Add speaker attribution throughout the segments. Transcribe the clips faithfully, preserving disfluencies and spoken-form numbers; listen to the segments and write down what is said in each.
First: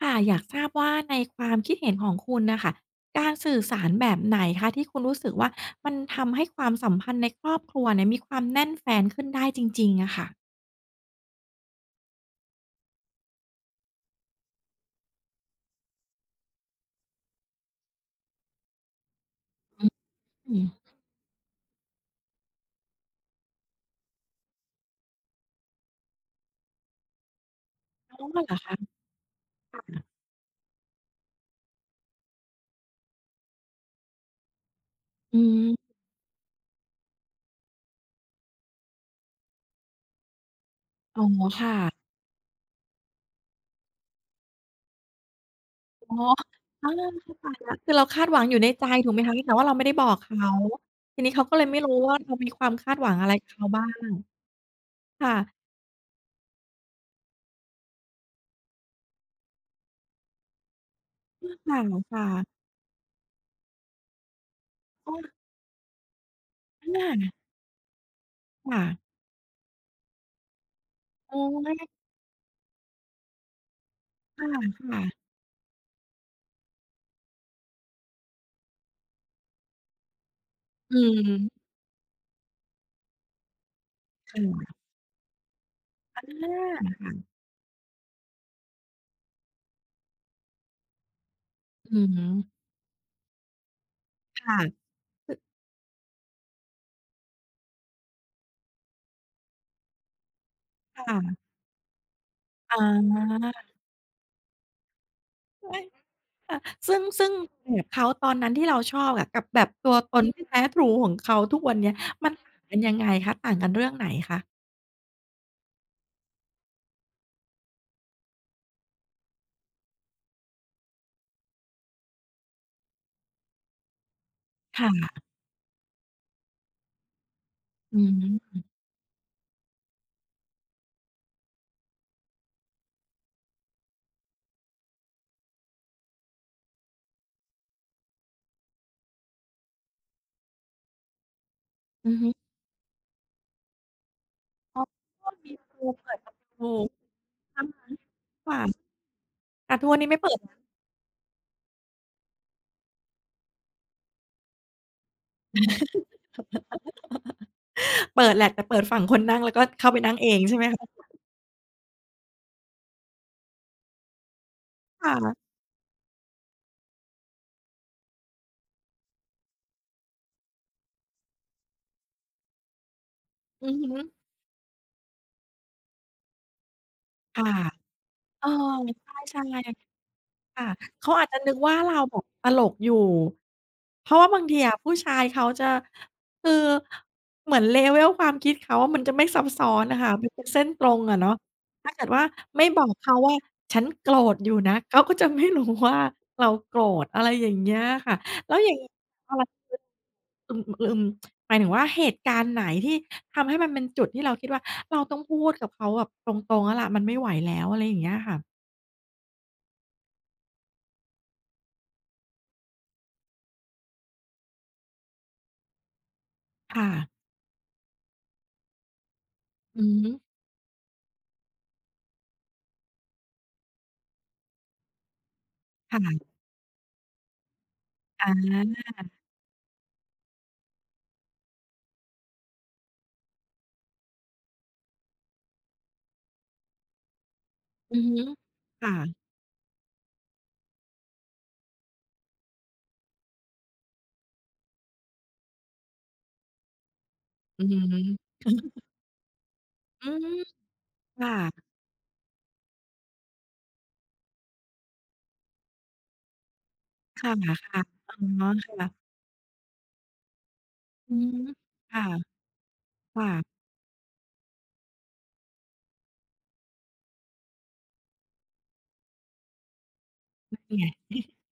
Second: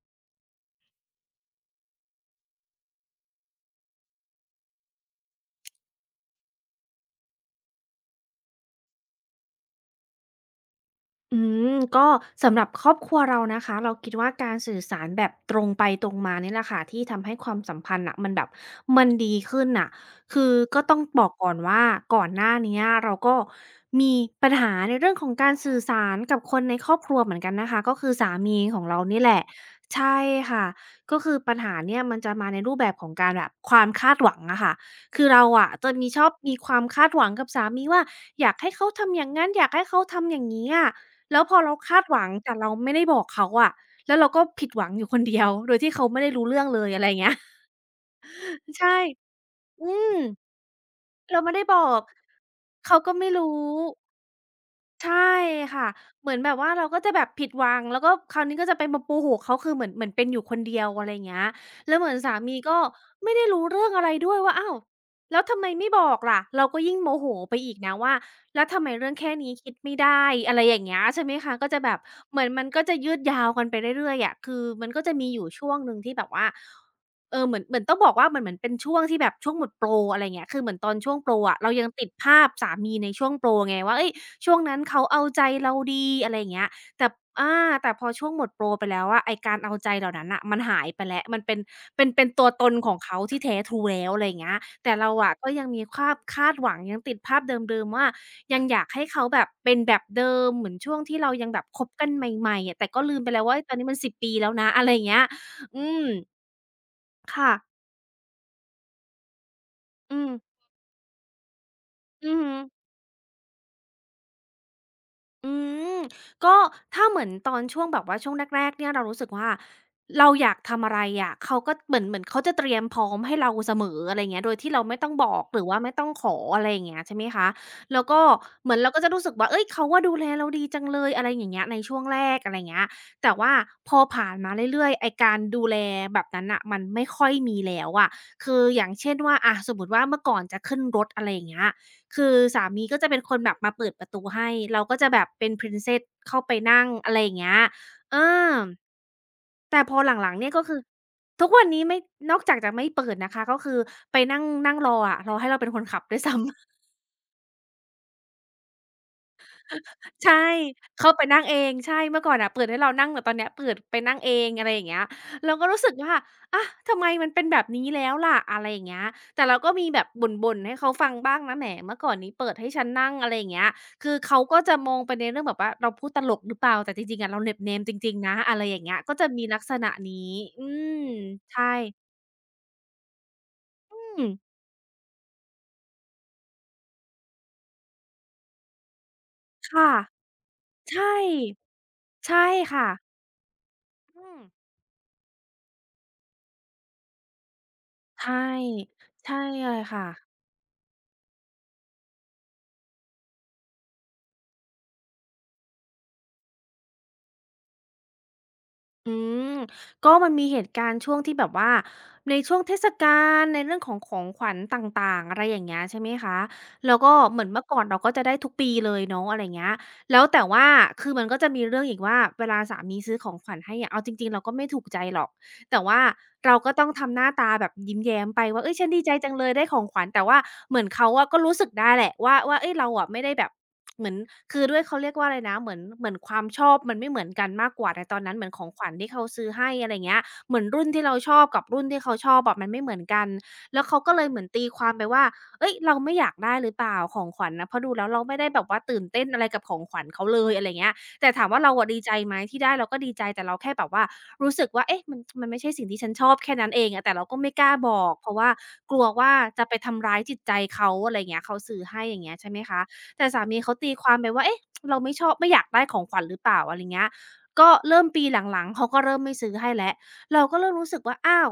Speaker 1: ค่ะอยากทราบว่าในความคิดเห็นของคุณน่ะค่ะการสื่อสารแบบไหนคะที่คุณรู้สึกว่ามันทำให้ความสัมพันธ์ในครอบครัวเนี่ยมีความแน่นแฟ้นขึ้นได้จริงๆอะค่ะ
Speaker 2: อืมก็สำหรับครอบครัวเรานะคะเราคิดว่าการสื่อสารแบบตรงไปตรงมาเนี่ยแหละค่ะที่ทำให้ความสัมพันธ์น่ะมันแบบมันดีขึ้นน่ะ
Speaker 1: อ
Speaker 2: คือ
Speaker 1: ืม
Speaker 2: ก็ต้องบอกก่อนว่าก่อนหน้าเนี้ยเราก็มีปัญหาในเรื่องของการสื่อสารกับคนในครอบครัวเหมือนกันนะคะก็คือ
Speaker 1: อ๋อ
Speaker 2: สา
Speaker 1: เหรอ
Speaker 2: มี
Speaker 1: คะค่
Speaker 2: ของเรานี่แหละ
Speaker 1: ะ
Speaker 2: ใช่ค่ะก็คือปัญหาเนี่ยมันจะมาในรูปแบบของการแบบความคาดหวังอะค่ะคือ
Speaker 1: อื
Speaker 2: เราอะจะ
Speaker 1: ม
Speaker 2: มีชอบมีความคาดหวังกับสามีว่าอยากให้เขาทำอย่างนั้นอยากให้เขาทำอย่างนี้อะ
Speaker 1: อ๋อ
Speaker 2: แล้วพอเราคาด
Speaker 1: ค่ะ
Speaker 2: หวังแต่เราไม่ได้บอกเขาอะแล้วเราก็ผิดหวังอยู่คนเดียว โดยที่เขา
Speaker 1: อ๋อ
Speaker 2: ไม่ได้รู้เรื่องเล
Speaker 1: อา
Speaker 2: ยอะไรอย่างเงี้
Speaker 1: เข้า
Speaker 2: ย
Speaker 1: ใจแล้วคือเราคาดหวังอยู่ ในใจ
Speaker 2: ใช่
Speaker 1: ถูกไหมคะแต่ว่าเรา
Speaker 2: อื
Speaker 1: ไม่ได้บอ
Speaker 2: ม
Speaker 1: กเขาทีนี้
Speaker 2: เรา
Speaker 1: เขา
Speaker 2: ไม่
Speaker 1: ก็
Speaker 2: ได้
Speaker 1: เลย
Speaker 2: บอ
Speaker 1: ไม่รู้
Speaker 2: ก
Speaker 1: ว่าเรามีความคา
Speaker 2: เขา
Speaker 1: ดห
Speaker 2: ก็
Speaker 1: วัง
Speaker 2: ไม่
Speaker 1: อะไร
Speaker 2: รู้
Speaker 1: กับเขาบ้าง
Speaker 2: ใช่
Speaker 1: ค่ะ
Speaker 2: ค่ะเหมือนแบบว่าเราก็จะแบบผิดหวังแล้วก็คราวนี้ก็จะไปมาโมโหเขาคือเหมือนเหมือนเป็นอยู่คนเดียวอะไรอย่างเงี้ย
Speaker 1: อือค่ะ
Speaker 2: แล้วเหมือน
Speaker 1: ค่ะ
Speaker 2: สามีก็ไม่ได้รู้เรื่องอะไรด้วยว่าอ้าว
Speaker 1: อ้อ
Speaker 2: แล้วทำไมไม่บอกล่ะเราก็ยิ่งโม
Speaker 1: อา
Speaker 2: โหไปอีกนะว่าแล้วทำ
Speaker 1: ค่ะ
Speaker 2: ไมเรื่องแค่นี้คิดไม่ได้อะไรอย่างเงี้ยใช่ไหม
Speaker 1: อ๋
Speaker 2: คะก็จะแบ
Speaker 1: อ
Speaker 2: บเหมือนมันก็จะยืดยาวกันไปเรื่อยๆอะ
Speaker 1: ค่ะ
Speaker 2: คือมัน
Speaker 1: ค่ะ
Speaker 2: ก็จะมีอยู่ช่วงหนึ่งที่แบบว่า เออเหมือนเหมือนต้องบอกว่ามันเหมือนเป็นช่วงที่แบบช่วงหมดโปรอะไรเงี้ยคือเหมือนตอน
Speaker 1: อื
Speaker 2: ช่วงโปรอะ
Speaker 1: ม
Speaker 2: เรายังติดภาพสามีในช่วงโปรไงว่าเฮ้ย
Speaker 1: ค่
Speaker 2: ช่วง
Speaker 1: ะ
Speaker 2: นั้นเขาเอาใจเราดี
Speaker 1: อา
Speaker 2: อะไรอย่างเงี้ยแต่
Speaker 1: ะ
Speaker 2: อาแต่พอช่วงหมดโปรไปแล้วอะไอ้การเอาใจเหล่านั้นน่ะมันหายไปแล้วมันเป็น
Speaker 1: อื
Speaker 2: เป็
Speaker 1: อ
Speaker 2: นเป็
Speaker 1: ฮึ
Speaker 2: นตัวตนของเขาที่แท้ทรูแล้วอะไรอย่างเงี้ย
Speaker 1: ค่ะ
Speaker 2: แต่เราอะก็
Speaker 1: ค
Speaker 2: ยังมีความคาดหวังยังติดภาพเดิมๆว่ายังอยากให้เขาแบบเป็นแบบเดิมเหมือนช่วงที่เรา
Speaker 1: ค่ะ
Speaker 2: ยังแบบคบกันใหม่ๆ
Speaker 1: อ๋
Speaker 2: อะแต่ก็ลืมไปแล้ว
Speaker 1: อ
Speaker 2: ว่าตอนนี้มันสิบปีแล้วนะอะไรอย่างเงี้ยอื
Speaker 1: ใช่
Speaker 2: ม
Speaker 1: ค่ะซึ่งซึ่ง
Speaker 2: ค่ะ
Speaker 1: แบบเขาตอนนั้นที่เราชอบอะกับแบบตัวต
Speaker 2: อื
Speaker 1: น
Speaker 2: ม
Speaker 1: ที่แท้ทรูของเขาทุกวันเนี้ยมั
Speaker 2: อื
Speaker 1: น
Speaker 2: อฮึ
Speaker 1: ต่างกันยังไงคะต่างกันเรื่องไหนคะ
Speaker 2: อืมก็ถ้าเหมือนตอนช่วงแบบว่าช่วงแรกๆเนี่ยเรารู้สึกว่าเราอยากทำอะไรอะเขาก็เหมือนเหมือนเขาจะเตรียมพร้อมให้เราเสมออะไรอย่างเงี้ยโดยที่เราไม่ต้อง
Speaker 1: ค่ะ
Speaker 2: บอกหรือว่าไม่ต้องขออะไรอย่างเงี้ยใช่ไหมคะ
Speaker 1: อื
Speaker 2: แล้ว
Speaker 1: อ
Speaker 2: ก็
Speaker 1: ฮึ
Speaker 2: เหมือนเราก็จะรู้สึกว่าเฮ้ยเขาอะดูแลเราดีจังเลยอะไรอย่างเงี้ยในช่วงแรกอะไรอย่างเงี้ยแต่ว่าพอผ่านมาเรื่อยๆไอ้การดูแลแบบนั้นน่ะมันไม่ค่อยมีแล้วอะคืออย่างเช่นว่าอะสมมุติว่าเมื่อก่อนจะขึ้นรถอะไรอย่างเงี้ย
Speaker 1: อือ
Speaker 2: คื
Speaker 1: ฮึ
Speaker 2: อสามีก็จะเป็นคนแบบมาเปิดประตูให้
Speaker 1: อ๋
Speaker 2: เราก็จะแบบ
Speaker 1: อ
Speaker 2: เป็น
Speaker 1: มีประตู
Speaker 2: Princess
Speaker 1: เปิดประ
Speaker 2: เข้าไป
Speaker 1: ตู
Speaker 2: นั่งอะไรอย่างเงี้ย
Speaker 1: ใช่ะ
Speaker 2: เออ
Speaker 1: ค่ะแต่
Speaker 2: แต่
Speaker 1: ทุก
Speaker 2: พ
Speaker 1: วั
Speaker 2: อ
Speaker 1: นนี้
Speaker 2: ห
Speaker 1: ไม่
Speaker 2: ลั
Speaker 1: เปิ
Speaker 2: งๆ
Speaker 1: ด
Speaker 2: เนี่ยก็คือทุกวันนี้ไม่นอกจากจะไม่เปิดนะคะก็คือไปนั่งนั่งรออะรอให้เราเป็นคนขับด้วยซ้ำ
Speaker 1: เปิดแหละแต่เปิดฝั่งคนนั่งแล้วก็เข้าไปนั่งเอง
Speaker 2: ใช่
Speaker 1: ใช่ไหมคะ
Speaker 2: เขาไปนั่งเองใช่เมื่อก่อนน่ะเปิดให้เรานั่งแต่ตอนเนี้ยเปิดไปนั่งเองอะไรอย่างเงี้ย
Speaker 1: ค่ะ
Speaker 2: เราก็รู้สึกว่าอะทำไมมันเป็นแบบนี้แล้วล่ะอะไรอย่างเงี้ยแต่เราก็มีแบบบ่นๆให้เขาฟังบ้างนะแหมเมื่อก่อนนี้เปิดให้ฉันนั่งอะไรอย่างเงี้ย
Speaker 1: อือฮึ
Speaker 2: คือเขาก็จะมองไปในเรื่องแบบว่าเราพูดตลกหรือเปล่า แต่จริงๆอะเรา
Speaker 1: ค่ะ
Speaker 2: เหน็บแนมจริงๆนะ
Speaker 1: เออ
Speaker 2: อะไรอย่างเงี้ยก็จะ
Speaker 1: ใช่
Speaker 2: มีลักษณะนี้
Speaker 1: ๆ
Speaker 2: อื
Speaker 1: ค่ะ
Speaker 2: ม
Speaker 1: เขาอาจจะนึก
Speaker 2: ใช่
Speaker 1: ว่าเราแบบตลกอยู่เพราะ
Speaker 2: อืม
Speaker 1: ว่าบางทีอะผู้ชายเขาจะคือเหมือน level ความคิดเขาอะมันจะไม่ซับซ้อน
Speaker 2: ค่ะ
Speaker 1: น่ะค่ะมันเป็นเส้นตรง
Speaker 2: ใช่
Speaker 1: อะเนาะถ้าเกิดว่า
Speaker 2: ใช่
Speaker 1: ไม่บอ
Speaker 2: ค่ะ
Speaker 1: กเขาว่าฉันโกร
Speaker 2: อื
Speaker 1: ธ
Speaker 2: ม
Speaker 1: อยู่นะเขาก็จะไม่รู้ว่าเราโกรธอะไรอย่างเงี้ยค่ะ
Speaker 2: ใช่
Speaker 1: แล้วอย่างอะ
Speaker 2: ใช่
Speaker 1: ไร
Speaker 2: เลยค่ะ
Speaker 1: อืมอืมหมายถึงว่าเหตุการณ์ไหนที่ทำให้มันเป็นจุดที่เราคิดว่าเราต้องพูดกับเขาแบบตรงๆแล้วล่ะมันไม่ไหวแล้วอะไรอย่างเงี้ยค่ะ
Speaker 2: อืมก็มันมีเหตุการณ์ช่วงที่แบบว่าในช่วงเทศกาลในเรื่องของของขวัญต่างๆอะไรอย่างเงี้ยใช่ไหมคะ
Speaker 1: ค่ะ
Speaker 2: แล้วก็เหมือนเมื่อก่อนเราก็จะได้ทุกปีเลยเนาะอะไรเงี้ย
Speaker 1: อือฮึ
Speaker 2: แล้วแต่ว่าคือมันก็จะมีเรื่องอีกว่าเวลาสามีซื้อของขวัญให้อะเอาจริงๆเราก็ไม่ถูกใจหรอก แต่ว่า
Speaker 1: ค่ะ
Speaker 2: เราก็ต้องทำหน้าตาแบบยิ้มแย้
Speaker 1: อ
Speaker 2: มไปว่าเฮ้ยฉั
Speaker 1: า
Speaker 2: นดีใจจังเลยได้ของขวัญแต่ว่าเหมือนเขาอะก็รู้สึกได้แหละว่าว่าเฮ้ยเราอะไม่ได้แบบเหมือนคือด้วยเขาเรียกว่าอะไรนะเหมือนเหมือนความชอบมันไม่เหมือนกันมากกว่า
Speaker 1: อือ
Speaker 2: แต่ตอ
Speaker 1: ฮึ
Speaker 2: นนั้นเหมือนของขวัญ
Speaker 1: ค่ะ
Speaker 2: ที่เขาซื้อให้อะไรอย่างเงี้ยเหมือนรุ่นที่เราชอบกับรุ่นที่เขาชอบอะมันไม่เหมือนกันแล้วเขาก็เลยเหมือนตีความไปว่าเฮ้ยเราไม่อยากได้หรือเปล่าของขวัญ
Speaker 1: อื
Speaker 2: นะ
Speaker 1: อ
Speaker 2: เพ
Speaker 1: ฮึ
Speaker 2: ราะดูแล้วเราไม่ได้แบบว่าตื่นเต้นอะไรกับของขวัญ
Speaker 1: อื
Speaker 2: เขา
Speaker 1: ม
Speaker 2: เลยอะไรอย่างเงี้ยแต่
Speaker 1: ค่ะ
Speaker 2: ถามว่าเราอะดีใจไหมที่ได้เราก็ดีใจแต่เราแค่แบบว่า รู้สึกว่าเอ๊ะมันมันไม่ใช่สิ่งที่ฉันชอบแค่นั้นเองอะแต่เรา
Speaker 1: ค่ะ
Speaker 2: ก็ไม่กล้า
Speaker 1: ค่ะ
Speaker 2: บอก
Speaker 1: อ๋
Speaker 2: เพราะว่า
Speaker 1: อ
Speaker 2: กลัว
Speaker 1: ค่ะ
Speaker 2: ว่าจะไปทำร้ายจิตใจเขาอะ
Speaker 1: อื
Speaker 2: ไรอ
Speaker 1: อ
Speaker 2: ย่างเงี้
Speaker 1: ฮึ
Speaker 2: ยเขาซื้อให้
Speaker 1: ค่ะ
Speaker 2: อย่างเงี้ยใช่ไหมคะแต่สามี
Speaker 1: ค่ะ
Speaker 2: เขาตีความไปว่าเอ๊ะเราไม่ชอบไม่อยากได้ของขวัญหรือเปล่าอะไรเงี้ยก็เริ่มปีหลังๆเขาก็เริ่มไม่ซื้อให้แล้วเราก็
Speaker 1: เป็น
Speaker 2: เริ่ม
Speaker 1: ไง
Speaker 2: รู้สึกว่าอ้าว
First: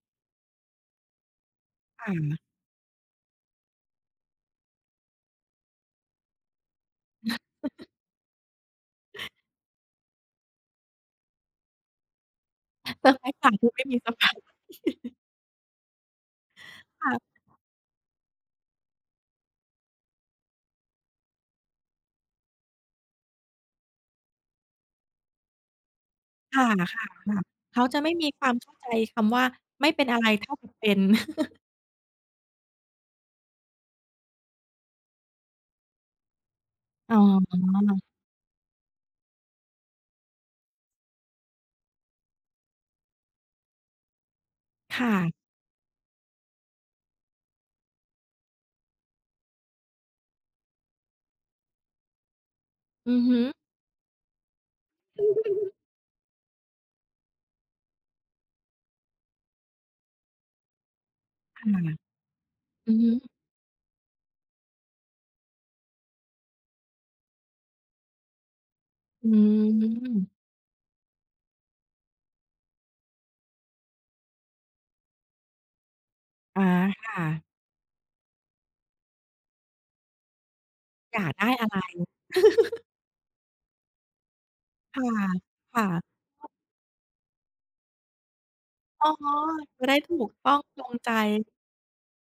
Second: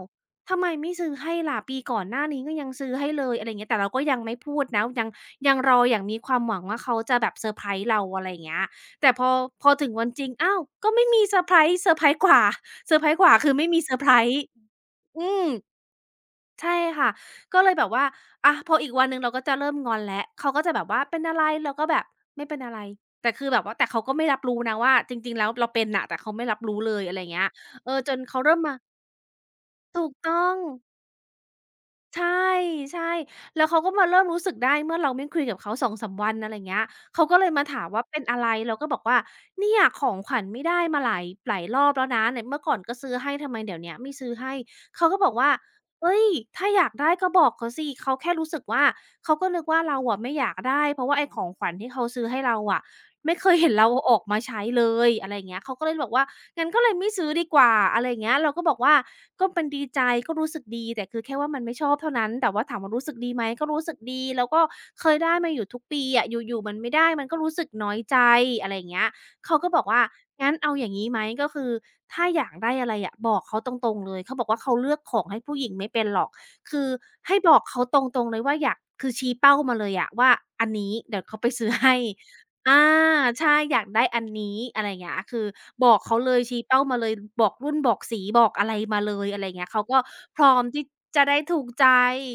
Speaker 2: ทำไมไม่ซื้อให้ล่ะปีก่อนหน้านี้
Speaker 1: ค่ะ
Speaker 2: ก็ยังซื้อให้เลยอะไรอย่างเงี้ยแต่เราก็ยังไม่พูดนะยังยังรออย่างมีความหวังว่าเขาจะแบบเซอร์ไพรส์เราอะไรอย่างเงี้ยแต่พอพอถึงวันจริงอ้าวก็ไม่มีเซอร์ไพรส์เซอร์ไพรส์กว่า เซอร์ไพ
Speaker 1: เซ
Speaker 2: ร
Speaker 1: อร์
Speaker 2: ส์
Speaker 1: ไพ
Speaker 2: ก
Speaker 1: ร
Speaker 2: ว่า
Speaker 1: ส์ก
Speaker 2: คื
Speaker 1: ว่า
Speaker 2: อไม่
Speaker 1: คือ
Speaker 2: มี
Speaker 1: ไม่
Speaker 2: เซอ
Speaker 1: มี
Speaker 2: ร์ไพ
Speaker 1: เซอ
Speaker 2: ร
Speaker 1: ร์ไพร
Speaker 2: ส์
Speaker 1: ส์
Speaker 2: อืมใช่ค่ะ
Speaker 1: ค่ะ
Speaker 2: ก็เลยแบบว่าอะพออีกวันหนึ่งเราก็จะเริ่มงอนแล้วเขาก็จะแบบว่าเป็นอะไรเราก็แบบไม่เป็นอะไรแต่คือแบบว่าแต่เขาก็ไม่รับรู้นะว่าจริงๆแล้วเราเป็นน่ะแต่เขาไม่รับ
Speaker 1: ค่ะ
Speaker 2: รู้เลย
Speaker 1: ค่ะ
Speaker 2: อะไรอย่าง
Speaker 1: ค่ะ
Speaker 2: เงี้ย
Speaker 1: เขา
Speaker 2: เออ
Speaker 1: จะ
Speaker 2: จ
Speaker 1: ไม่
Speaker 2: น
Speaker 1: มี
Speaker 2: เขา
Speaker 1: ควา
Speaker 2: เริ่
Speaker 1: ม
Speaker 2: มมา
Speaker 1: เข้าใจคำว่าไม่เป็
Speaker 2: ถู
Speaker 1: น
Speaker 2: ก
Speaker 1: อะไร
Speaker 2: ต้อ
Speaker 1: เท่า
Speaker 2: ง
Speaker 1: กับเป็น
Speaker 2: ใช่ใช่แล้วเขาก็มาเริ่มรู้สึกได้เมื่อเราไม่คุยกับเขาสองสามวันอะไรเงี้ย
Speaker 1: อ๋
Speaker 2: เขาก็เลยมา
Speaker 1: อ
Speaker 2: ถามว่าเป็นอะไรเราก็บอกว่าเนี่ยของขวัญไม่ได้มาหลายหลายรอบแล้วนะไหนเมื่อก่อนก็ซื้อให้ทำไมเดี๋ยวเนี้ยไม่ซื้อให้เขาก็บอก
Speaker 1: ค่ะ
Speaker 2: ว่าเฮ้ยถ้าอยากได้ก็บอกเขาสิเขาแค่รู้สึกว่าเขาก็นึกว่าเราอะไม่อยากได้เพราะว่าไอ้ของขวัญที่เขาซื้อให้เราอะ
Speaker 1: อือ
Speaker 2: ไม่
Speaker 1: ฮึ
Speaker 2: เคยเห็นเราเอาออกมาใช้เลยอะไรอย่างเงี้ยเขาก็เลยบอกว่างั้นก็เลยไม่ซื้อดีกว่าอะไรอย่างเงี้ยเราก็บอกว่าก็มันดีใจก็รู้สึกดีแต่คือแค่ว่ามั
Speaker 1: ค
Speaker 2: นไม่ชอบเท่า
Speaker 1: ่ะ
Speaker 2: นั้นแต่ว่าถามว่า
Speaker 1: อือ
Speaker 2: รู้
Speaker 1: ฮึ
Speaker 2: สึกดีไหมก็รู้สึกดีแล้วก็เคยได้มาอยู่ทุกปีอะอยู่ๆมันไม่ได้มันก็รู้สึกน้อยใจอะไรอย่างเงี้ย
Speaker 1: อื
Speaker 2: เขาก็บอกว่า
Speaker 1: ม
Speaker 2: งั้นเอาอย่างงี้ไหมก็คือถ้าอยากได้อะไรอะบอกเขาตรงๆเลยเขาบอกว่าเขาเลือกของให้ผู้หญิงไม่เป็นหรอก
Speaker 1: อา
Speaker 2: คือ
Speaker 1: ค่ะ
Speaker 2: ให้บอกเขาตรงๆเลยว่าอยากคือชี้เป้ามาเลยอะว่าอันนี้
Speaker 1: อ
Speaker 2: เดี๋ยว
Speaker 1: ยาก
Speaker 2: เขาไป
Speaker 1: ได้
Speaker 2: ซื้
Speaker 1: อะ
Speaker 2: อ
Speaker 1: ไร
Speaker 2: ให้ อาใช่อยากได้อันนี้อะไรอย่าง
Speaker 1: ค่ะ
Speaker 2: เงี้ยคือบอกเขา
Speaker 1: ค่ะ
Speaker 2: เลยชี้เป้ามาเลยบอกรุ่นบอกสีบอกอะไรมา
Speaker 1: อ๋อ
Speaker 2: เลยอะไรอย่างเงี้ยเขา
Speaker 1: จะได้
Speaker 2: ก็
Speaker 1: ถูก
Speaker 2: พร้
Speaker 1: ต้อ
Speaker 2: อ
Speaker 1: ง
Speaker 2: ม
Speaker 1: ต
Speaker 2: ที่
Speaker 1: รงใจ
Speaker 2: จะได้ถูกใจ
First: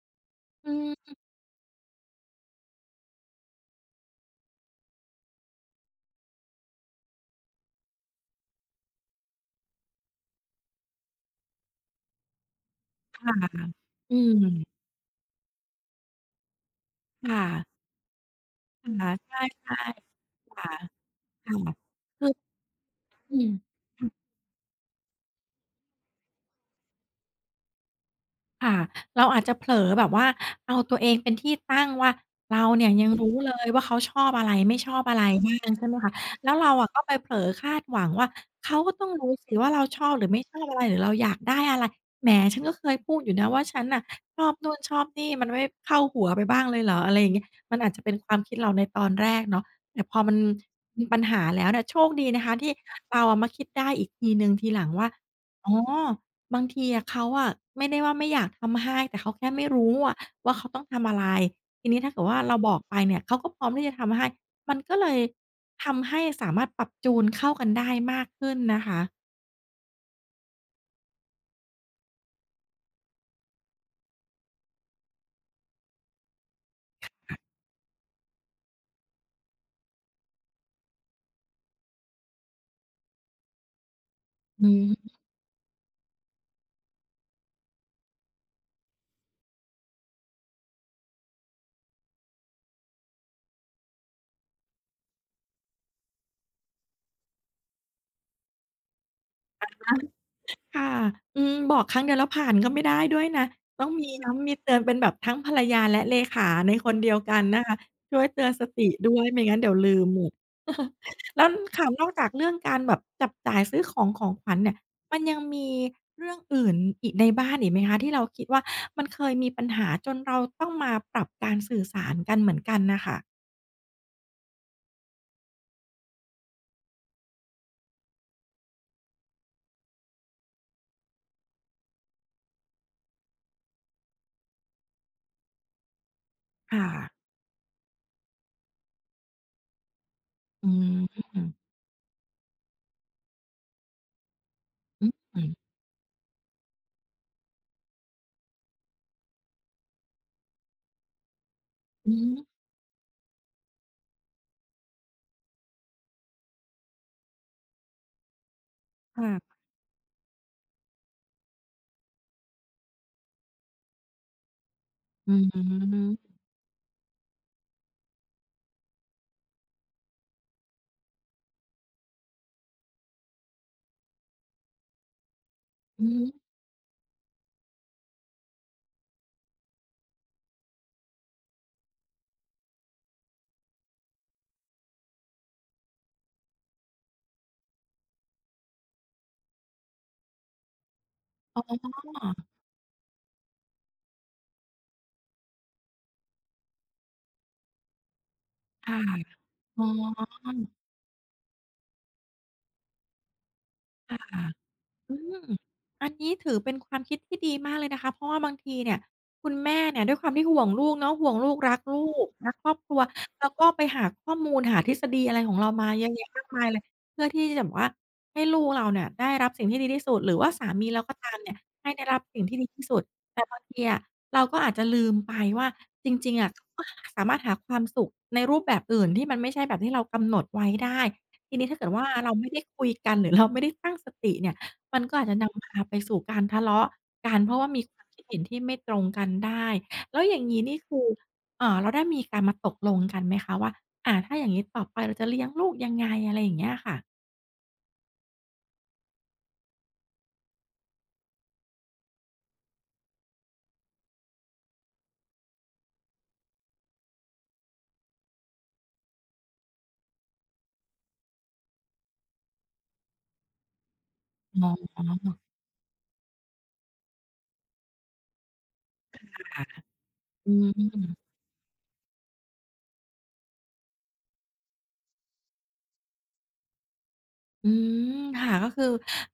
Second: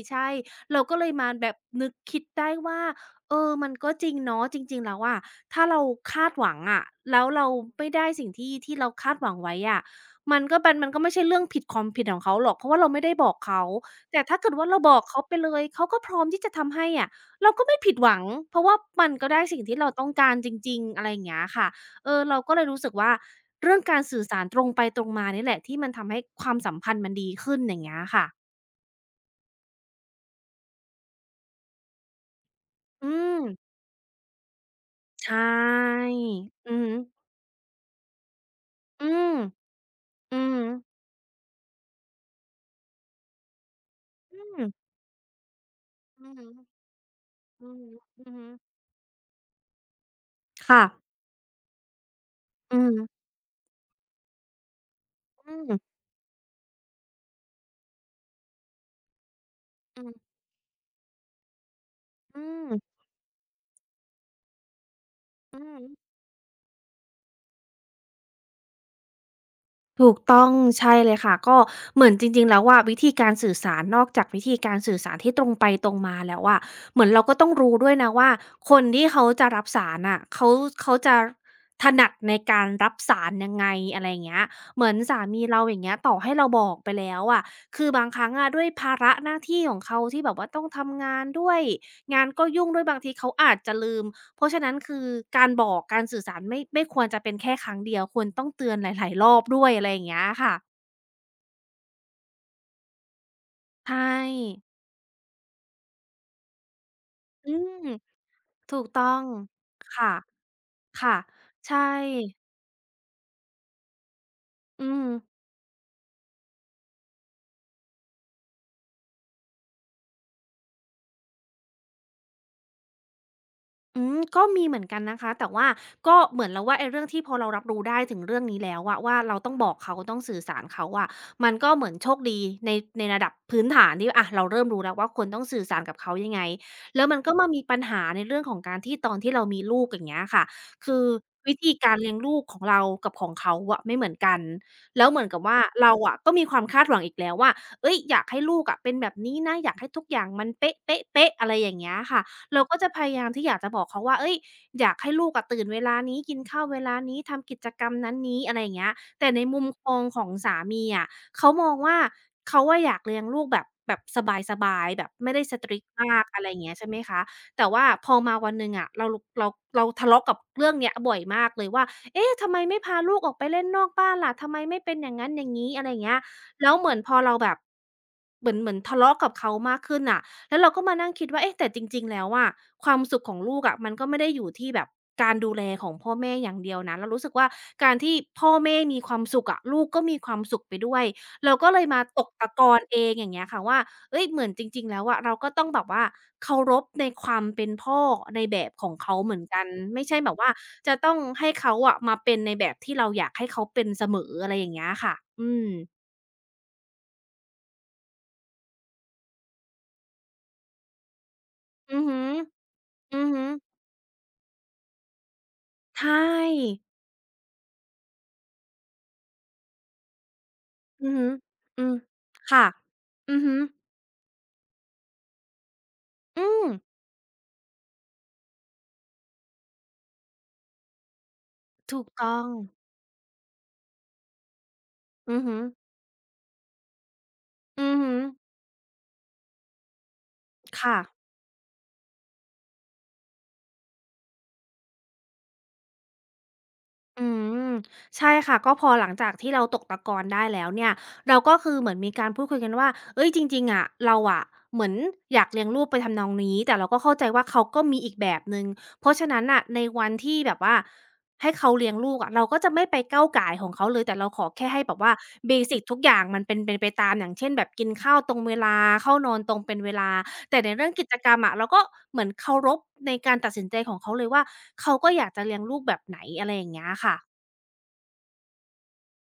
Speaker 2: ใช่
Speaker 1: อื
Speaker 2: เราก็เลย
Speaker 1: ม
Speaker 2: มาแบบนึกคิดได้ว่าเออมันก็จริงเนาะจริงๆแล้วอะถ้าเราคาดหวังอะแล้วเราไม่ได้สิ่งที่ที่เราคาดหวังไว้อะมันก็เป็นมันก็ไม่ใช่เรื่องผิดความผิดของเขาหรอกเพราะว่าเราไม่ได้บอ
Speaker 1: ค่ะ
Speaker 2: กเขา
Speaker 1: อื
Speaker 2: แต่ถ้าเกิดว่า
Speaker 1: ม
Speaker 2: เราบอกเขาไปเลยเขาก็พร้อมที่จะทำให้อะ เราก็ไม่
Speaker 1: ค่ะ
Speaker 2: ผิดหวังเพราะว่ามั
Speaker 1: ใช่ะ
Speaker 2: นก็ได้สิ่ง
Speaker 1: ใช่
Speaker 2: ที่เราต้องการจ
Speaker 1: ๆค่ะ
Speaker 2: ริงๆอะไรอย่างเงี้ย
Speaker 1: ค่ะ
Speaker 2: ค่ะเออ
Speaker 1: คือ
Speaker 2: เราก็เลยรู้สึกว่า
Speaker 1: อืมอืออืออื
Speaker 2: เรื่อ
Speaker 1: อ
Speaker 2: งการสื่อสารตรงไปตรงมานี่แหละที่มันทำให้ความสัมพันธ์มันดีขึ้นอย่างเงี้ยค่ะ
Speaker 1: ค่ะเราอาจจะเผลอแบบว่าเอาตัวเองเป็นที่ตั้งว่าเราเนี่ย
Speaker 2: อื
Speaker 1: ยังรู้
Speaker 2: ม
Speaker 1: เลยว่าเขาชอบอะไรไม่ชอบอะไร
Speaker 2: ใช
Speaker 1: บ้างใช่ไหม
Speaker 2: ่
Speaker 1: คะแล้ว
Speaker 2: อื
Speaker 1: เรา
Speaker 2: อ
Speaker 1: อะ
Speaker 2: ฮึ
Speaker 1: ก็ไปเผลอคาดหวังว่าเขาก็
Speaker 2: อื
Speaker 1: ต้อง
Speaker 2: ม
Speaker 1: รู้สิว่าเราชอบหรือ
Speaker 2: อื
Speaker 1: ไม่
Speaker 2: อ
Speaker 1: ช
Speaker 2: ฮึ
Speaker 1: อบอะไรหรือเราอยากได้อะไรแหมฉันก็เคยพูดอยู่นะว่าฉันน่ะ
Speaker 2: อื
Speaker 1: ชอบ
Speaker 2: ม
Speaker 1: นู่นชอบนี่มันไม่เข้าหั
Speaker 2: อื
Speaker 1: ว
Speaker 2: อ
Speaker 1: ไป
Speaker 2: ฮึ
Speaker 1: บ้างเลยเหรออะไรอย่างเงี้ย
Speaker 2: อือ
Speaker 1: มัน
Speaker 2: ฮึ
Speaker 1: อาจจะเป็น
Speaker 2: อื
Speaker 1: ค
Speaker 2: อ
Speaker 1: วาม
Speaker 2: ฮึ
Speaker 1: คิดเราในตอนแรกเนาะแต่พอมัน
Speaker 2: ค่ะ
Speaker 1: มีปัญหาแล้วเนี่ยโชคดีนะคะที่
Speaker 2: อือฮึ
Speaker 1: เราอะมาคิดได้อีกทีหนึ่งทีหลังว่า
Speaker 2: อื
Speaker 1: อ๋อ
Speaker 2: ม
Speaker 1: บางทีอะเขาอะไม่ได้ว่าไม่อยากทำให้แต่เขาแค่ไม่รู้
Speaker 2: อื
Speaker 1: อะ
Speaker 2: อ
Speaker 1: ว่าเขาต้องทำอะไรทีนี้ถ้าเกิดว่า
Speaker 2: อื
Speaker 1: เราบอกไปเนี่ยเขาก็พร้อมที่จะทำให้มันก็เลย
Speaker 2: ออืม
Speaker 1: ทำให้สามารถปรับจูนเข้ากันได้มากขึ้นนะคะ
Speaker 2: ถูกต้องใช่เลยค่ะก็เหมือนจริงๆแล้วว่าวิธีการสื่อสารนอกจากวิธีการสื่อสารที่ตรงไปตรงมาแล้วอะเหมือนเราก็ต้องรู้ด้วยนะว่าคนที่เขาจะรับสารน่ะเขาเขาจะถนัดในการรับสารยังไงอะไรอย่างเงี้ย
Speaker 1: อื
Speaker 2: เหมือน
Speaker 1: อ
Speaker 2: สามีเราอย่างเงี้ยต่อให้เราบอกไปแล้วอะคือบางครั้งอะด้วยภาระหน้าที่ของเขาที่แบบว่าต้องทำงานด้วยงานก็ยุ่งด้วยบางทีเขาอาจจะลืม เพราะฉะนั้นคือการบอกการสื่อสารไม่ไม่ควรจะเป็นแค่ครั้งเดียวควรต้องเตือนหลายๆรอบด้วยอะไรอย่างเงี้ยค่ะ
Speaker 1: ค่ะอืมบอกครั้งเดียวแล้วผ่านก็ไม่ได้ด้วยนะต้อง
Speaker 2: ใช่
Speaker 1: มีย้ำมีเตือนเป็นแบบทั้งภรรยาและเลขาในคนเดียวกัน
Speaker 2: อื
Speaker 1: นะ
Speaker 2: ม
Speaker 1: คะช่วยเตือนส
Speaker 2: ถูก
Speaker 1: ติ
Speaker 2: ต้อ
Speaker 1: ด้ว
Speaker 2: ง
Speaker 1: ยไม่งั้นเดี๋ยวลืม
Speaker 2: ค่ะ
Speaker 1: หมด
Speaker 2: ค่ะ
Speaker 1: แล้ว
Speaker 2: ใช่
Speaker 1: ค่ะนอกจากเรื่องการแบบจับจ่ายซื้อของของขวัญเนี่ย
Speaker 2: อืม
Speaker 1: มันยังมีเรื่องอื่นอีกในบ้านอีกไหมคะที่เราคิดว่ามันเคยมีปัญหาจนเราต้องมาปรับการสื่อสารกันเหมือนกันน่ะค่ะ
Speaker 2: อืมก็มีเหมือนกันนะคะแต่ว่าก็เหมือนเราว่าไอ้เรื่องที่พอเรารับรู้ได้ถึงเรื่องนี้แล้วอะว่าเราต้องบอกเขาต้องสื่อสารเขาอะมันก็เหมือนโชคดีในในระดับพื้นฐานที่อะเราเริ่มรู้แล้วว่าควรต้องสื่อสารกับเขายังไง
Speaker 1: ค่ะ
Speaker 2: แล้วมันก็มามีปัญหาในเรื่องของการที่ตอนที่เรามีลูกอย่างเงี้ยค่ะ
Speaker 1: อื
Speaker 2: คือวิ
Speaker 1: ม
Speaker 2: ธีการเลี้ยงลูกของเรากับของเขาอะไม่เหมือนกันแล้วเหมือนกั
Speaker 1: อื
Speaker 2: บว่า
Speaker 1: ม
Speaker 2: เราอะก็มีความคาดหวังอีกแล้วว่าเฮ้ยอยากให้ลูกอะเป็นแบบนี้นะอยากให้ทุกอย่างมันเป๊ะๆๆอะไรอย่างเงี้ย
Speaker 1: อื
Speaker 2: ค่ะ
Speaker 1: อ
Speaker 2: เราก็จะพยายามที่อยากจะบอกเขาว่าเอ้ยอยากให้ลูกอะตื่นเวลานี้กินข้าวเวลานี้ทำกิจกรรมนั้นนี้อะไรอย่างเงี้ยแต่ใน
Speaker 1: ค่ะ
Speaker 2: มุมมองของสามีอะเขามองว่า เขาอะอยากเลี้ยงลูกแบบแบบสบายๆแบบไม่
Speaker 1: อื
Speaker 2: ได้ strict
Speaker 1: อ
Speaker 2: มากอะไรอย่างเงี้ยใช่ไหมคะ แต่ว่าพอมาวันหนึ่งอะเราลุกเราเราทะเลาะกับเรื่องเนี้ยบ่อยมากเลยว่าเอ๊ะทำไมไม่พาลูกออกไปเล่นนอกบ้านล่ะทำไมไม่เป็นอย่างงั้นอย่างงี้อะไรอย่าง
Speaker 1: อื
Speaker 2: เงี้ย
Speaker 1: ม
Speaker 2: แล้วเหมือนพอเราแบบเหมือนเหมือนทะเลาะกับเขามากขึ้นน่ะ แล้วเราก็มานั่งคิดว่าเอ๊ะแต่จริงๆแล้วอะความสุขของลูกอะมันก็ไม่ได้อยู่ที่แบบการดูแลของพ่อแม่อย่างเดียวนะเรารู้สึกว่าการที่พ่อแม่มีความสุขอะลูกก็มีความสุขไปด้วยเราก็เลยมาต
Speaker 1: ค
Speaker 2: กตะกอนเองอย่างเงี้ยค่ะว่าเฮ้ยเหมือนจริงๆแล้วอะเราก็ต้องแบบว่าเคารพในความเป็นพ่อในแบบของ
Speaker 1: ่ะ
Speaker 2: เขาเหมือนกัน
Speaker 1: อ๋อ
Speaker 2: ไม่ใช่แบบว่าจะต้องให้เขาอะมาเป็นในแบบที่เราอยากให้เขาเป็นเสม
Speaker 1: ค่ะ
Speaker 2: อ
Speaker 1: า
Speaker 2: อะไรอย่างเงี้ยค่ะ
Speaker 1: อืม
Speaker 2: อืม
Speaker 1: อันนี้ถือเป็นความคิดที่ดีมากเลยนะคะ เพราะว่าบางทีเนี่ยคุณแม่เนี่ยด้วยความที่ห่วงลูกเนาะห่วงลูกรัก
Speaker 2: อือ
Speaker 1: ลู
Speaker 2: ฮึ
Speaker 1: กรักครอบครัว
Speaker 2: อือฮึ
Speaker 1: แล้วก็ไปหาข้อมูลหาทฤษฎีอะไรของเรามาเยอะ
Speaker 2: ใช่
Speaker 1: แยะมากมายเลยเพื่อที่จะแบบว่าให้ลูกเราเนี่ยได้รับสิ่งที่ดีที่สุดหรือว่าสามีเรา
Speaker 2: อือ
Speaker 1: ก็
Speaker 2: ฮึ
Speaker 1: ตามเนี่ย
Speaker 2: อื
Speaker 1: ให้
Speaker 2: ม
Speaker 1: ได้รับสิ่งที่
Speaker 2: ค่ะ
Speaker 1: ดีที่สุด
Speaker 2: อือ
Speaker 1: แต่
Speaker 2: ฮึ
Speaker 1: บางทีอะเราก็อาจจะลืมไปว่าจริงๆ
Speaker 2: อื
Speaker 1: อะ
Speaker 2: ม
Speaker 1: เขาก็สามารถหาความสุขในรูปแบบอื่นที่มันไม่ใช่แบบที่เรากำหนดไว้ได้ทีนี้ถ้าเกิด
Speaker 2: ถู
Speaker 1: ว่า
Speaker 2: ก
Speaker 1: เรา
Speaker 2: ต้อง
Speaker 1: ไม่ได้คุยกันหรือเราไม่ได้ตั้งสติเนี่ย มันก็อาจจะ
Speaker 2: อือฮึ
Speaker 1: นำพาไปสู่การทะเลาะกันเพราะว่ามี
Speaker 2: อื
Speaker 1: ค
Speaker 2: อ
Speaker 1: วาม
Speaker 2: ฮึ
Speaker 1: คิดเห็นที่ไม่ตรงกันได้แล้วอย่างงี้นี่
Speaker 2: ค่ะ
Speaker 1: คือเอ่อเราได้มีการมาตกลงกันไหมคะว่าอาถ้าอย่างงี้ต่อไปเราจะเลี้ยงลูกยังไงอะไรอย่างเงี้ยค่ะ
Speaker 2: อืมใช่ค่ะก็พอหลังจากที่เราตกตะกอนได้แล้วเนี่ยเราก็คือเหมือนมีการพูดคุยกันว่าเอ้ยจริงๆอะเราอะเหมือนอยากเลี้ยงลูกไปทำนองนี้แต่เราก็เข้าใจว่าเขาก็มีอีกแบบหนึ่งเพราะฉะนั้นน่ะในวันที่แบบว่าให้เขาเลี้ยงลูกอะเราก็จะไม่ไปก้าวก่ายของเขาเลยแต่เราขอแค่
Speaker 1: อ๋อ
Speaker 2: ให้แบบว่าเบสิกทุกอย่างมันเป็นเป็นไปตามอย่างเช่นแบบกินข้าวตรงเวลาเข้านอนตรง
Speaker 1: ค่ะ
Speaker 2: เป็นเวลา
Speaker 1: อื
Speaker 2: แต่ในเรื่องกิ
Speaker 1: ม
Speaker 2: จกรรมอะเราก็เหมือนเคารพในการตัดสินใจของเขาเลยว่าเขาก็อยากจะเลี้ยงลูกแบบไหนอะไรอย่างเงี้ยค่ะ
Speaker 1: อืมค่ะก็คือ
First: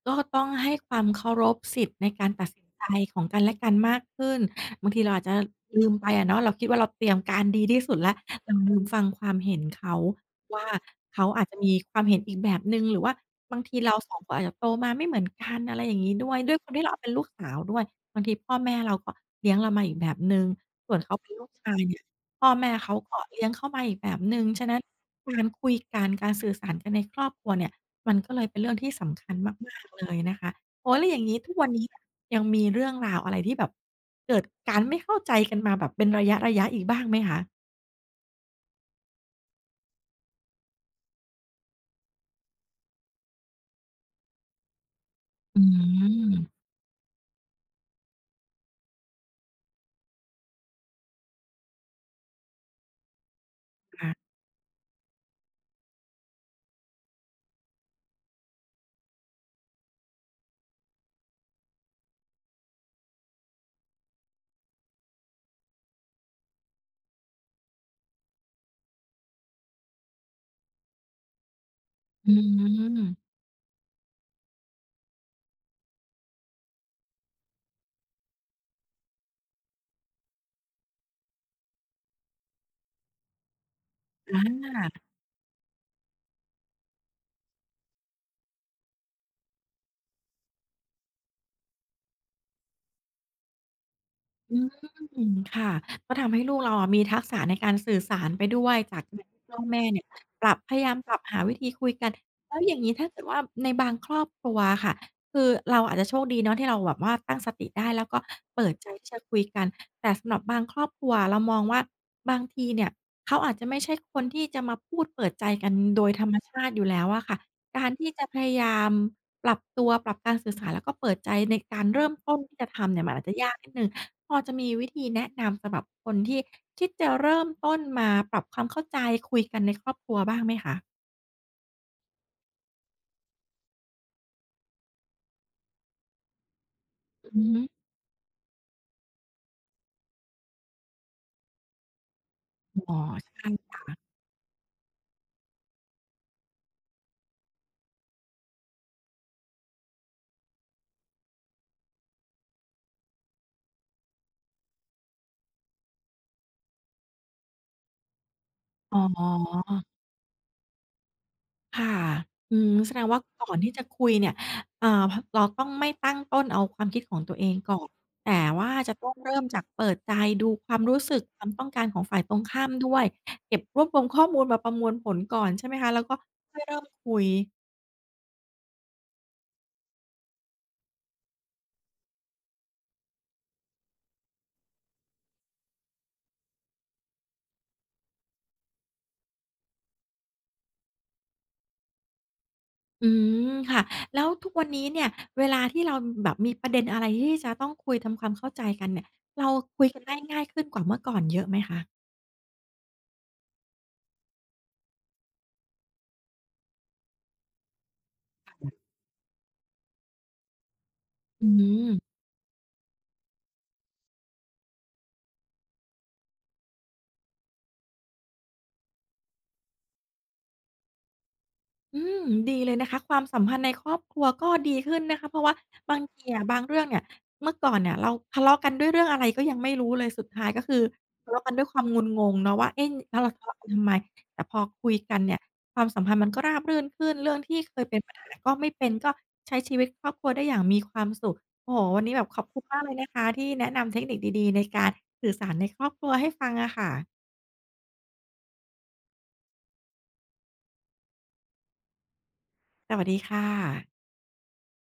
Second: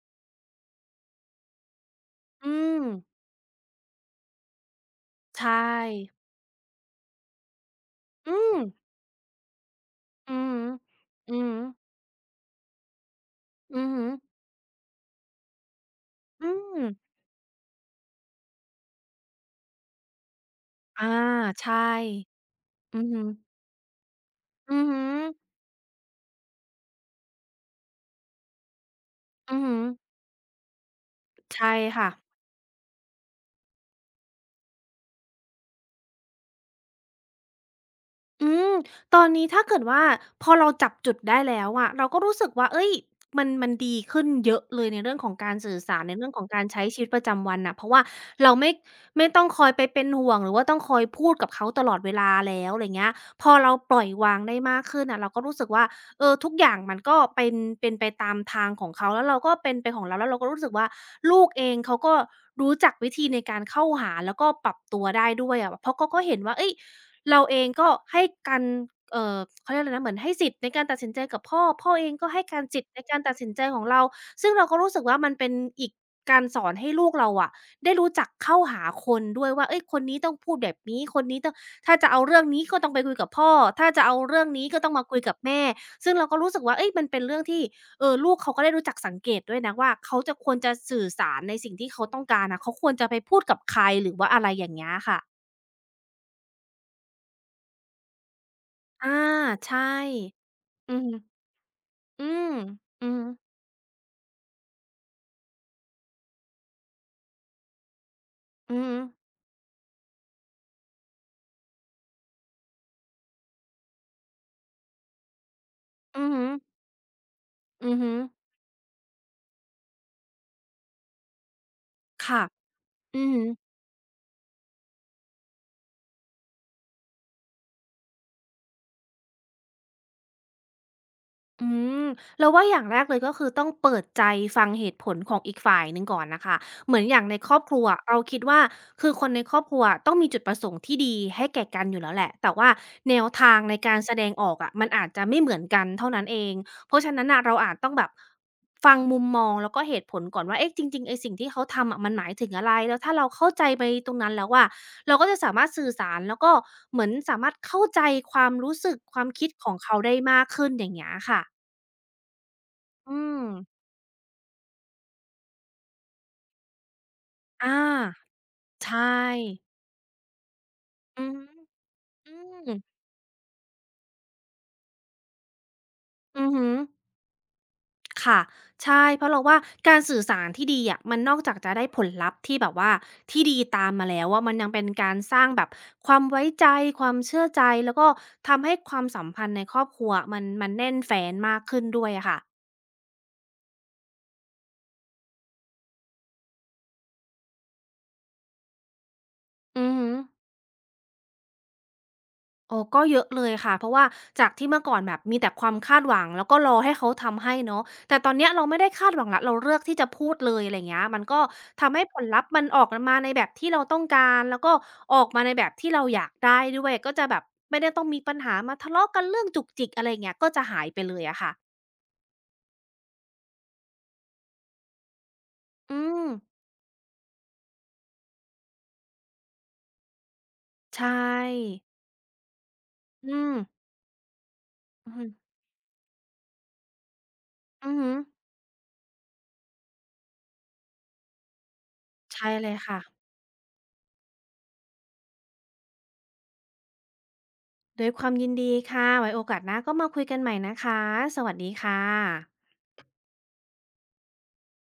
Speaker 1: ก็ต้องให้ความเคารพสิทธิ์ในการตั
Speaker 2: อื
Speaker 1: ดสินใจ
Speaker 2: ม
Speaker 1: ของกันและกันมากขึ้นบางทีเราอาจจะ
Speaker 2: ใช
Speaker 1: ลืมไป
Speaker 2: ่
Speaker 1: อะเนาะเราคิดว่าเราเตรียมการดีที่สุดแล้ว
Speaker 2: อื
Speaker 1: เรา
Speaker 2: ม
Speaker 1: ลืมฟังความเห็นเขา
Speaker 2: อือฮึ
Speaker 1: ว่าเขา
Speaker 2: อือ
Speaker 1: อาจจะ
Speaker 2: ฮึ
Speaker 1: มีความเห็นอีกแบบหนึ่งหรือว่าบางที
Speaker 2: อือ
Speaker 1: เรา
Speaker 2: ฮึ
Speaker 1: สองคนอาจจะโตมาไม่เหมือนกันอะไรอย่างงี้ด้วย
Speaker 2: อื
Speaker 1: ด้วยความ
Speaker 2: ม
Speaker 1: ที่เราเป็นลูกสาวด้วยบางทีพ่อแม่เราก็เลี้ยงเรามาอีกแบบหนึ่งส่วน
Speaker 2: อา
Speaker 1: เขาเป็นลูกชา
Speaker 2: ใช่
Speaker 1: ยเนี่ย พ่อแม่เขา
Speaker 2: อือ
Speaker 1: ก็
Speaker 2: ฮึ
Speaker 1: เลี้ยงเข้ามาอีกแบบหนึ่ง ฉะ
Speaker 2: อื
Speaker 1: นั้น
Speaker 2: อฮึ
Speaker 1: การคุยกันการสื่อสารกันในครอบครัวเนี่ยมันก็เลยเป็นเรื่องที่สำคัญ
Speaker 2: อือฮึ
Speaker 1: มากๆเลยนะคะโอ้แล้วอย่างงี้ทุกวัน
Speaker 2: ใช่
Speaker 1: นี้เนี่ย
Speaker 2: ค่ะ
Speaker 1: ยังมีเรื่องราวอะไรที่แบบเกิดการไม่เข้าใจกันมาแบบเป็นระยะๆอีกบ้างไหมคะ
Speaker 2: อืมตอนนี้ถ้าเกิดว่าพอเราจับจุดได้แล้วอะเราก็รู้สึกว่าเฮ้ยมันมันดีขึ้นเยอะเลยในเรื่องของการ
Speaker 1: อื
Speaker 2: สื่อสารในเรื่องของกา
Speaker 1: ม
Speaker 2: รใช้ชีวิตประจำวันน่ะเพราะว่าเราไม่ไม่ต้องคอยไปเป็นห่วงหรือว่าต้องคอยพูดกับเขาตลอดเวลาแล้วอะไรเงี้ยพอเราปล่อยวา
Speaker 1: ค่ะ
Speaker 2: งได้มากขึ้นน่ะเราก็รู้สึกว่าเออทุกอย่างมันก็เป็นเป็นไปตามทางของเขาแล้วเราก็เป็นไปของเราแล้วเราก็รู้สึกว่าลูกเองเขาก็รู้จักวิธีในการเข้าหาแล้วก็ปรับตัวได้ด้วยอะเพราะเขาก็เห็นว่าเฮ้ย เราเองก็ให้การเอ่อเขาเรียกอะไรนะเหมือนให้สิทธิ์ในการตัดสินใจกับพ่อ พ่อเองก็
Speaker 1: อื
Speaker 2: ให้การสิทธิ์ในการตั
Speaker 1: ม
Speaker 2: ดสินใจของเราซึ่งเราก็รู้สึกว่ามันเป็นอีกการสอนให้ลูกเราอะได้รู้จักเข้าหาคนด้วยว่าเฮ้ยคนนี้ต้องพูดแบบนี้คนนี้ต้องถ้าจะเอาเรื่องนี้ก็ต้องไปคุยกับพ่อถ้าจะเอา
Speaker 1: อ
Speaker 2: เรื่องนี้ก็ต้องมา
Speaker 1: า
Speaker 2: คุยกับแม่ซึ่งเราก็รู้สึกว่าเฮ้ยมันเป็นเรื่องที่เออลูกเขาก็ได้รู้จักสังเกตด้วยนะว่าเขาจะควรจะสื่อสารในสิ่งที่เขาต้องการอะเขาควรจะไปพูดกับใครหรือว่าอะไร
Speaker 1: อื
Speaker 2: อย่างเงี้ยค่ะ
Speaker 1: มค่ะก็ทำให้ลูกเราอะมีทักษะในการสื่อสารไปด้วยจาก
Speaker 2: อา
Speaker 1: การที่พ่อ
Speaker 2: ใช่
Speaker 1: แม่เนี่ยปรับพยายา
Speaker 2: อื
Speaker 1: ม
Speaker 2: อ
Speaker 1: ป
Speaker 2: ฮึ
Speaker 1: รับหาวิธีคุยกัน
Speaker 2: อืม
Speaker 1: แล้วอย่างงี้
Speaker 2: อื
Speaker 1: ถ้า
Speaker 2: อ
Speaker 1: เกิ
Speaker 2: ฮึ
Speaker 1: ดว่าในบางครอบครัวอะค่ะคือเราอาจจะโชคดีเนาะที่เราแบบว่าตั้งสติได้แล้วก็เปิ
Speaker 2: อื
Speaker 1: ด
Speaker 2: อ
Speaker 1: ใจ
Speaker 2: ฮึ
Speaker 1: ที่จะคุยกันแต่สำหรับบางครอบครัวเรามองว่าบางทีเนี่ยเขาอาจจะไม่ใช่คนที่จะมาพูดเปิดใจกันโดยธ
Speaker 2: อื
Speaker 1: ร
Speaker 2: อ
Speaker 1: รม
Speaker 2: ฮึ
Speaker 1: ชาติอยู่แล้วอะค่ะการ
Speaker 2: อือ
Speaker 1: ที่
Speaker 2: ฮึ
Speaker 1: จะพยายาม ปรับตัวปรับการสื่อสารแล้วก็เปิดใจในการเริ่มต้น
Speaker 2: ค่ะ
Speaker 1: ที่จะทำเนี่ยมัน
Speaker 2: อื
Speaker 1: อาจ
Speaker 2: อ
Speaker 1: จะ
Speaker 2: ฮึ
Speaker 1: ยากนิดหนึ่งพอจะมีวิธีแนะนำสำหรับคนที่คิดจะเริ่มต้นมาปรับความเข้าใจคุยกันในครอบครัวบ้างไหมคะ
Speaker 2: อืมเราว่าอย่างแรกเลยก็คือต้องเปิดใจฟังเหตุผลของอีกฝ่ายหนึ่งก่อนน่ะค่ะเหมือนอย่างใน
Speaker 1: อือ
Speaker 2: ครอบ
Speaker 1: ฮึ
Speaker 2: ครัวเราคิดว่าคือคนในครอบครัวอะต้องมีจุดประสงค์ที่ดีให้แก่กันอยู่แล้วแหละแต่ว่า
Speaker 1: อ๋อ
Speaker 2: แนว
Speaker 1: ใช่
Speaker 2: ทางในการแสดงออกอะมันอาจจะไม่เหมือนกันเท่านั้นเองเพราะฉะนั้นน่ะเราอาจต้องแบบฟังมุมมองแล้วก็เหตุผลก่อนว่าเอ๊ะจริงๆไอ้สิ่งที่เขาทำอะมันหมายถึงอะไรแล้วถ้าเราเข้าใจไปตรงนั้นแล้วอะเราก็จะสามารถสื่อสารแล้วก็เหมือนสามารถเข้าใจความรู้สึก
Speaker 1: อ๋
Speaker 2: ความคิด
Speaker 1: อ
Speaker 2: ของเขาได้มากขึ้นอย่างเงี้ยค่ะ
Speaker 1: ค่ะอืมแสดง
Speaker 2: อื
Speaker 1: ว่า
Speaker 2: ม
Speaker 1: ก่อนที่จะคุยเนี่ยเอ่อพเราต้องไม่ตั้งต้นเอาความคิดของตัวเอง
Speaker 2: อา
Speaker 1: ก่อนแต่ว่าจะ
Speaker 2: ใช่
Speaker 1: ต้องเริ่มจากเปิดใจดูความรู้สึก
Speaker 2: อือ
Speaker 1: ความ
Speaker 2: ฮึ
Speaker 1: ต้องการของฝ่ายต
Speaker 2: อื
Speaker 1: รงข้าม
Speaker 2: ม
Speaker 1: ด้วย เก็บรวบรวมข้อมูลมาประมวลผลก่อนใช่ไหมคะ แล้วก็
Speaker 2: อือ
Speaker 1: ค่อย
Speaker 2: ฮึ
Speaker 1: เริ่มคุย
Speaker 2: ค่ะใช่ เพราะเราว่าการสื่อสารที่ดีอะมันนอกจากจะได้ผลลัพธ์ที่แบบว่า ที่ดีตามมาแล้วอะมันยังเป็นการสร้างแบบความไว้ใจ ความเชื่อใจ แล้วก็ทำให้ความสัมพันธ์ในครอบครัวมันมันแน่นแฟ้นมากขึ้นด้วยอะค่ะ
Speaker 1: อืมค่ะ แล้วทุกวันนี้เนี่ยเวลาที่เราแบบมีประเด็นอะไรที่จะต้องคุยทำความเข้าใจกันเนี่ยเราคุ
Speaker 2: อื
Speaker 1: ย
Speaker 2: อ
Speaker 1: กัน
Speaker 2: ฮึ
Speaker 1: ได้ง่ายขึ้นกว่าเมื่อก่อนเยอะไหมคะ
Speaker 2: โอ้ก็เยอะเลยค่ะเพราะว่าจากที่เมื่อก่อนแบบมีแต่ความคาดหวังแล้วก็รอให้เขาทำให้เนาะแต่ตอนเนี้ยเราไม่ได้คาดหวังละเราเลือกที่จะพูดเลยอะไรเงี้ยมันก็
Speaker 1: อื
Speaker 2: ทำให้
Speaker 1: ม
Speaker 2: ผลลัพธ์มันออกมาในแบบที่เราต้องการแล้วก็ออกมาในแบบที่เราอยากได้ด้วยก็จะแบบไม่ได้ต้องมีปัญหามาทะเลาะกันเรื่องจุกจิกอะไรเงี้ยก็จะหายไปเลยอะค่ะ
Speaker 1: อืมดีเลยนะคะความสัมพันธ์ในครอบครัวก็ดีขึ้นนะคะเพราะว่าบา
Speaker 2: อื
Speaker 1: งที
Speaker 2: ม
Speaker 1: อะบางเรื่องเนี่ยเมื่อก่อนเนี่ยเราทะเลาะกันด้วยเรื่องอะไรก็ยังไม่รู้เลยสุดท้ายก็คือ
Speaker 2: ใช่
Speaker 1: ทะเลาะกันด้วยความงุนงงเนาะว่าเอ๊ะแล้วเรา
Speaker 2: อื
Speaker 1: ทะ
Speaker 2: ม
Speaker 1: เลาะกันทำไมแต่พอคุย
Speaker 2: อืม
Speaker 1: กันเนี่ย
Speaker 2: อ
Speaker 1: ความสัมพันธ์มันก็ราบรื่นขึ้นเรื่องที่เคย
Speaker 2: หื
Speaker 1: เป็น
Speaker 2: ม
Speaker 1: ปัญหาก็ไม่เป็นก็ใช้ชีวิตครอบครัวได้อย่างมีความสุขโอ้โฮวันนี้แบบขอบ
Speaker 2: ใช่
Speaker 1: คุณ
Speaker 2: เลย
Speaker 1: มากเลย
Speaker 2: ค่ะ
Speaker 1: นะคะที่แนะนำเทคนิคดีๆในการสื่อสารในครอบครัวให้ฟังอะค่ะ
Speaker 2: ด้วยความยินดีค่ะไว้โอกาสหน้าก็มาคุยกันใหม่นะคะสวัสดีค่ะ
Speaker 1: สวัสดีค่ะ